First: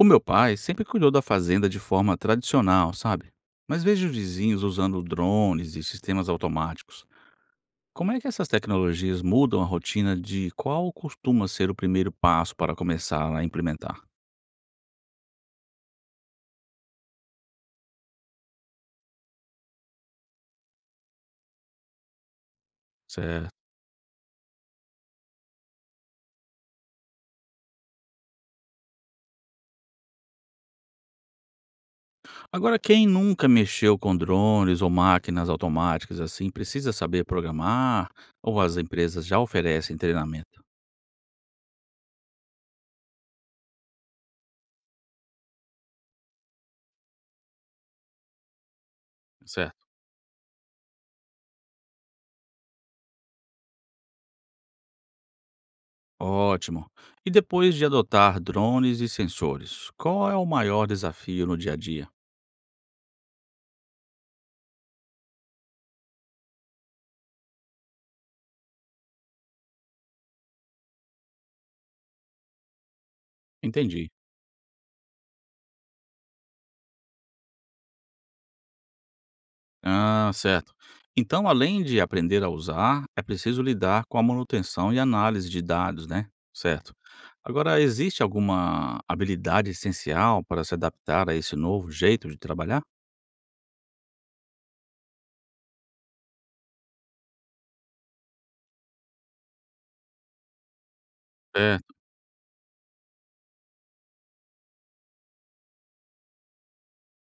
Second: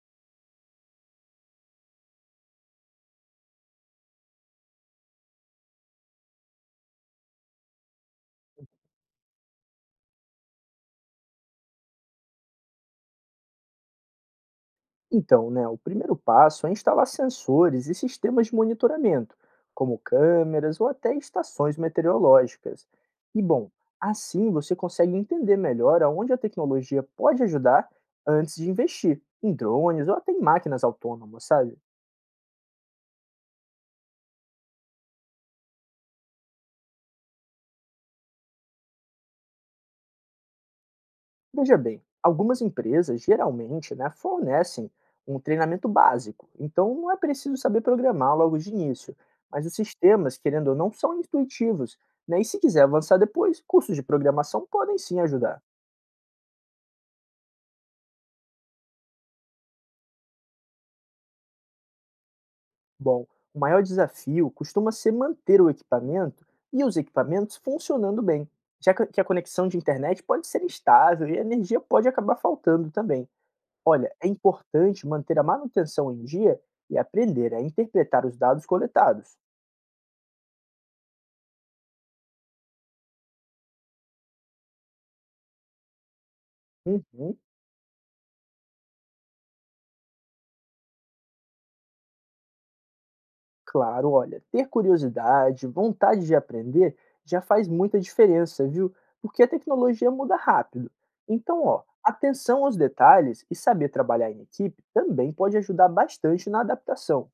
O meu pai sempre cuidou da fazenda de forma tradicional, sabe? Mas vejo vizinhos usando drones e sistemas automáticos. Como é que essas tecnologias mudam a rotina de qual costuma ser o primeiro passo para começar a implementar? Então, né, o primeiro passo é instalar sensores e sistemas de monitoramento, como câmeras ou até estações meteorológicas. E Certo. bom, assim você consegue entender melhor aonde a tecnologia pode ajudar antes de investir em drones ou até em máquinas autônomas, sabe? Agora, quem nunca mexeu com drones ou máquinas automáticas assim, precisa saber programar ou as empresas já oferecem treinamento? Veja bem, algumas empresas geralmente né, fornecem um treinamento básico, então não é preciso saber programar logo de início. Mas os Certo. sistemas, querendo ou não, são intuitivos. Né? E se quiser avançar depois, cursos de programação podem sim ajudar. Ótimo. E depois de adotar drones e sensores, qual é o maior desafio no dia a dia? Bom, o maior desafio costuma ser manter o equipamento e os equipamentos funcionando bem, já que a conexão de internet pode ser instável e a energia pode acabar faltando também. Entendi. Olha, é importante manter a manutenção em dia e aprender a interpretar os dados coletados. Ah, certo. Então, além de aprender a usar, é preciso lidar com a manutenção e análise de dados, né? Certo. Uhum, Agora, existe alguma habilidade essencial para se adaptar a esse novo jeito de trabalhar? claro, olha, ter curiosidade, vontade de aprender já faz muita diferença, viu? Porque a tecnologia muda rápido. Então, ó, Certo. atenção aos detalhes e saber trabalhar em equipe também pode ajudar bastante na adaptação.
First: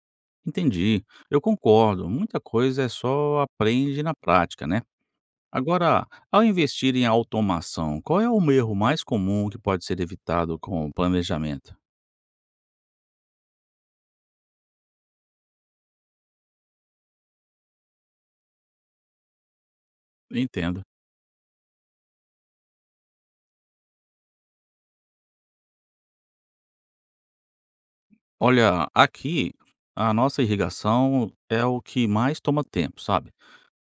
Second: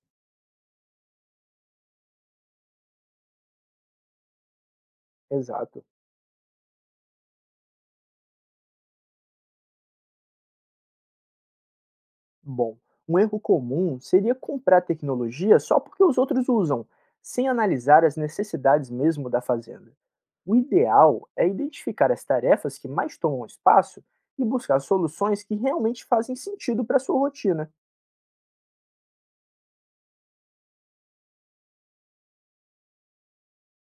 Entendi. Eu concordo. Muita coisa é só aprende na prática, né? Exato. Agora, ao investir em automação, qual é o erro mais comum que pode ser evitado com o planejamento? Bom, um erro comum seria comprar tecnologia só porque os outros usam, sem analisar as necessidades mesmo da fazenda. O Entendo. ideal é identificar as tarefas que mais tomam espaço e buscar soluções que realmente fazem sentido para sua rotina. Olha, aqui a nossa irrigação é o que mais toma tempo, sabe?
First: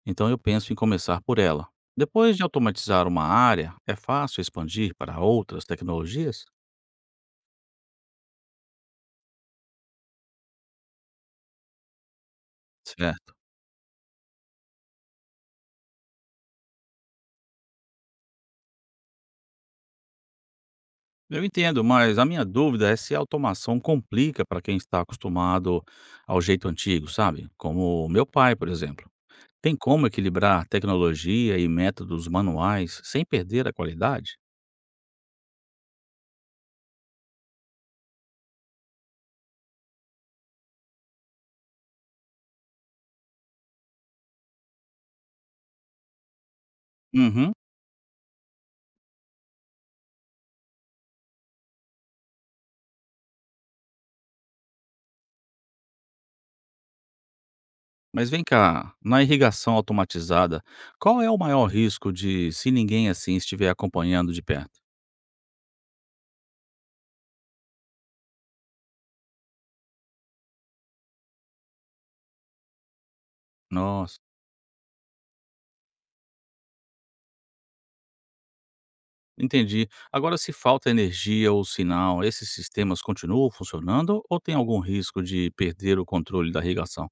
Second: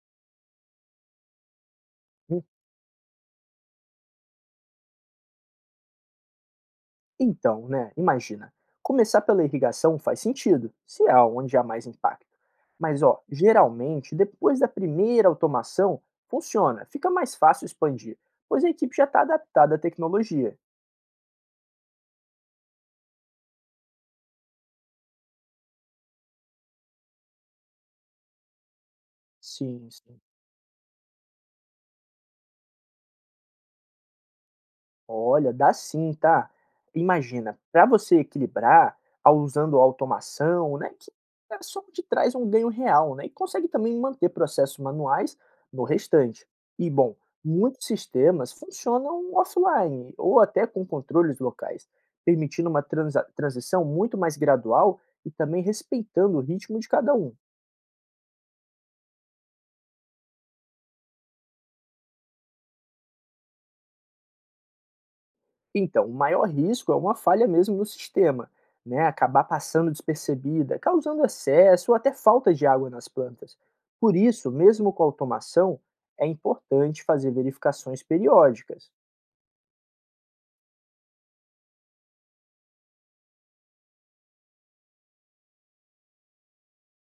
Então eu penso em começar por ela. Depois de Hum, automatizar uma área, é fácil expandir para outras tecnologias? Então, né, imagina, começar pela irrigação faz sentido, se há onde há mais impacto. Mas ó, Certo. geralmente, depois da primeira automação, funciona, fica mais fácil expandir, pois a equipe já está adaptada à tecnologia. Eu entendo, mas a minha dúvida é se a automação complica para quem está acostumado ao jeito antigo, sabe? Como meu pai, por exemplo. Tem Sim, como sim. equilibrar tecnologia e métodos manuais sem perder a qualidade? Olha, dá sim, tá. Imagina, para você equilibrar, ao usando automação, né, que é só te traz um ganho real, né, e consegue também manter processos manuais no restante. E, bom, Uhum. muitos sistemas funcionam offline ou até com controles locais, permitindo uma transa transição muito mais gradual e também respeitando o ritmo de cada um. Mas vem cá, na irrigação automatizada, qual é o maior risco de se ninguém assim estiver acompanhando de perto? Então, o maior risco é uma falha mesmo no sistema, né? Acabar passando despercebida, causando excesso ou até falta de água nas plantas. Por Nossa, isso, mesmo com a automação, é importante fazer verificações periódicas. entendi. Agora, se falta energia ou sinal, esses sistemas continuam funcionando ou tem algum risco de perder o controle da irrigação?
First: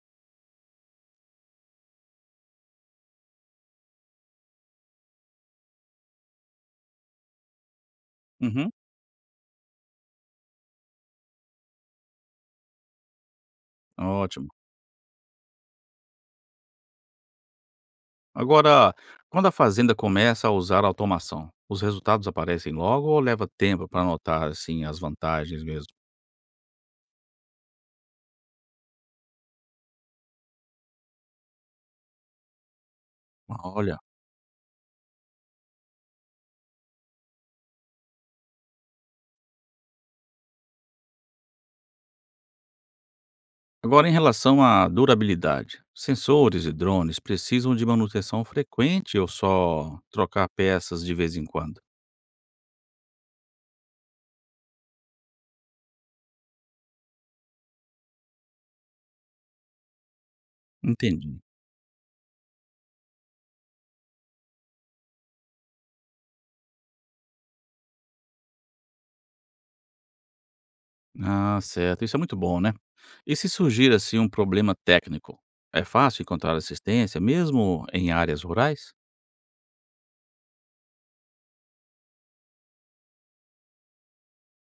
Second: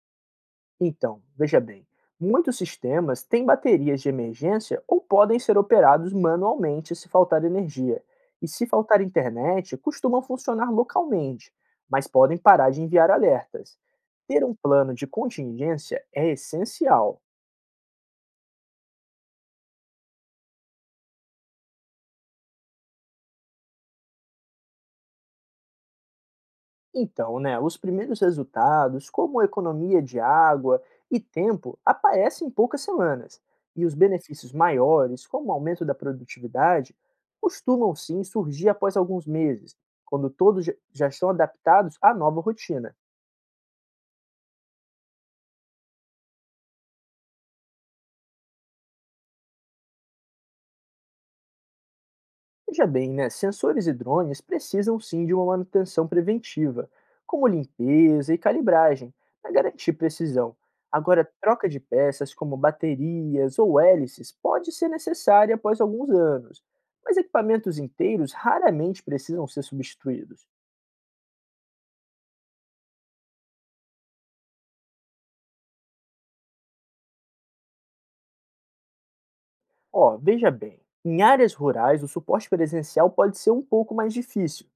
Então, veja bem, muitos sistemas têm baterias de emergência ou podem ser operados manualmente se faltar energia. E se Uhum, faltar internet, costumam funcionar localmente, mas podem parar de enviar alertas. Ter ótimo. um plano de contingência é essencial. Agora, quando a fazenda começa a usar automação, os resultados aparecem logo ou leva tempo para notar assim as vantagens mesmo? Então, né, os primeiros resultados, como economia de água e tempo, aparecem em poucas semanas, e os Olha. benefícios maiores, como o aumento da produtividade, costumam sim surgir após alguns meses, quando todos já estão adaptados à nova rotina. Agora, em relação à durabilidade, sensores e drones precisam de manutenção frequente ou só trocar peças de vez em quando? Veja bem, né? Sensores e drones precisam sim de uma manutenção preventiva, como limpeza e calibragem, para garantir precisão. Agora, Entendi. troca de peças como baterias ou hélices pode ser necessária após alguns anos, mas equipamentos inteiros raramente precisam ser substituídos. Ah, certo. Isso é muito bom, né? E se surgir assim um problema técnico, é fácil encontrar assistência, mesmo em áreas rurais? Ó, veja bem, em áreas rurais o suporte presencial pode ser um pouco mais difícil.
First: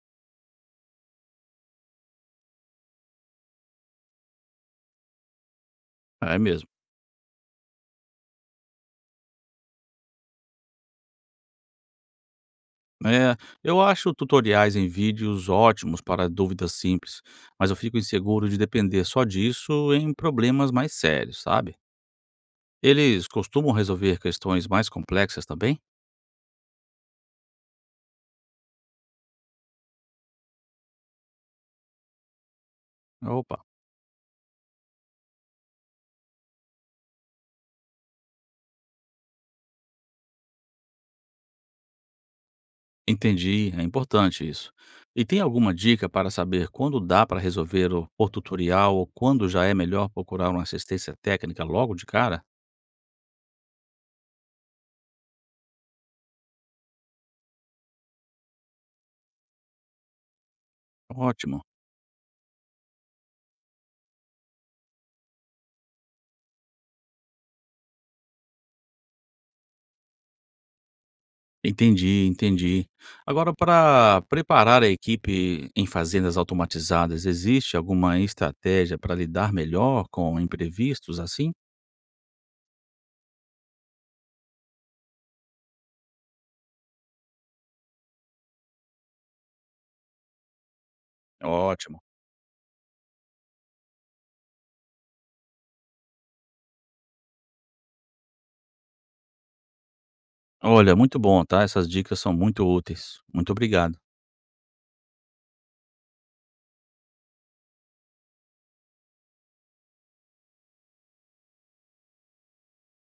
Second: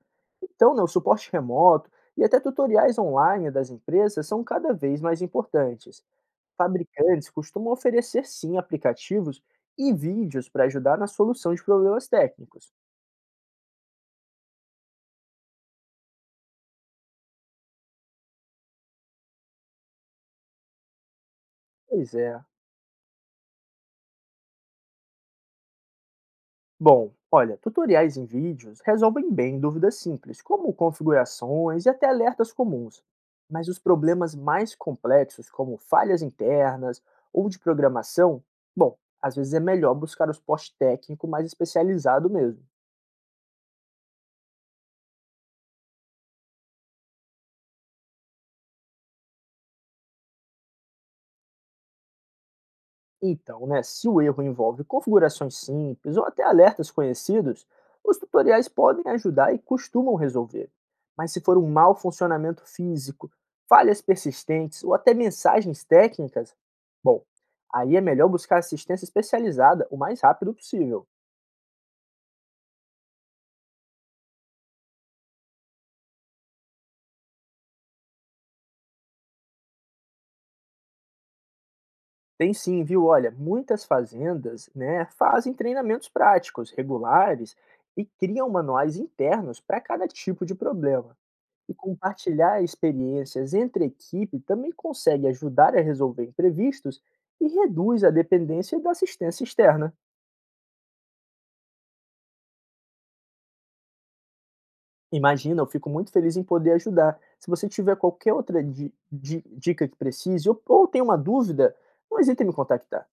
Então, né, o suporte remoto e até tutoriais online das empresas são cada vez mais importantes. É mesmo. Fabricantes costumam oferecer sim aplicativos e vídeos para ajudar na solução de problemas técnicos. É, eu acho tutoriais em vídeos ótimos para dúvidas simples, mas eu fico inseguro de depender só disso em problemas mais sérios, sabe? Pois é. Eles costumam resolver questões mais complexas também? Bom, olha, tutoriais em vídeos resolvem bem dúvidas simples, como configurações e até alertas comuns. Opa, Mas os problemas mais complexos, como falhas internas ou de programação, bom, às vezes é melhor buscar o suporte técnico mais especializado mesmo. entendi, é importante isso. E tem alguma dica para saber quando dá para resolver o por tutorial ou quando já é melhor procurar uma assistência técnica logo de cara? Então, né, se o erro envolve configurações simples ou até alertas conhecidos, os tutoriais podem ajudar e costumam resolver. Mas se for Ótimo. um mau funcionamento físico, falhas persistentes ou até mensagens técnicas, bom, aí é melhor buscar assistência especializada o mais rápido possível. Entendi, entendi. Agora, para preparar a equipe em fazendas automatizadas, existe alguma estratégia para lidar melhor com imprevistos assim? Tem sim, viu? Olha, muitas fazendas né, fazem treinamentos práticos, regulares e criam manuais internos para cada tipo de problema. E Ótimo. compartilhar experiências entre equipe também consegue ajudar a resolver imprevistos e reduz a dependência da assistência externa. Olha, muito bom, tá? Essas dicas são muito úteis. Muito obrigado. Imagina, eu fico muito feliz em poder ajudar. Se você tiver qualquer outra dica que precise ou tem uma dúvida, não hesite em me contactar.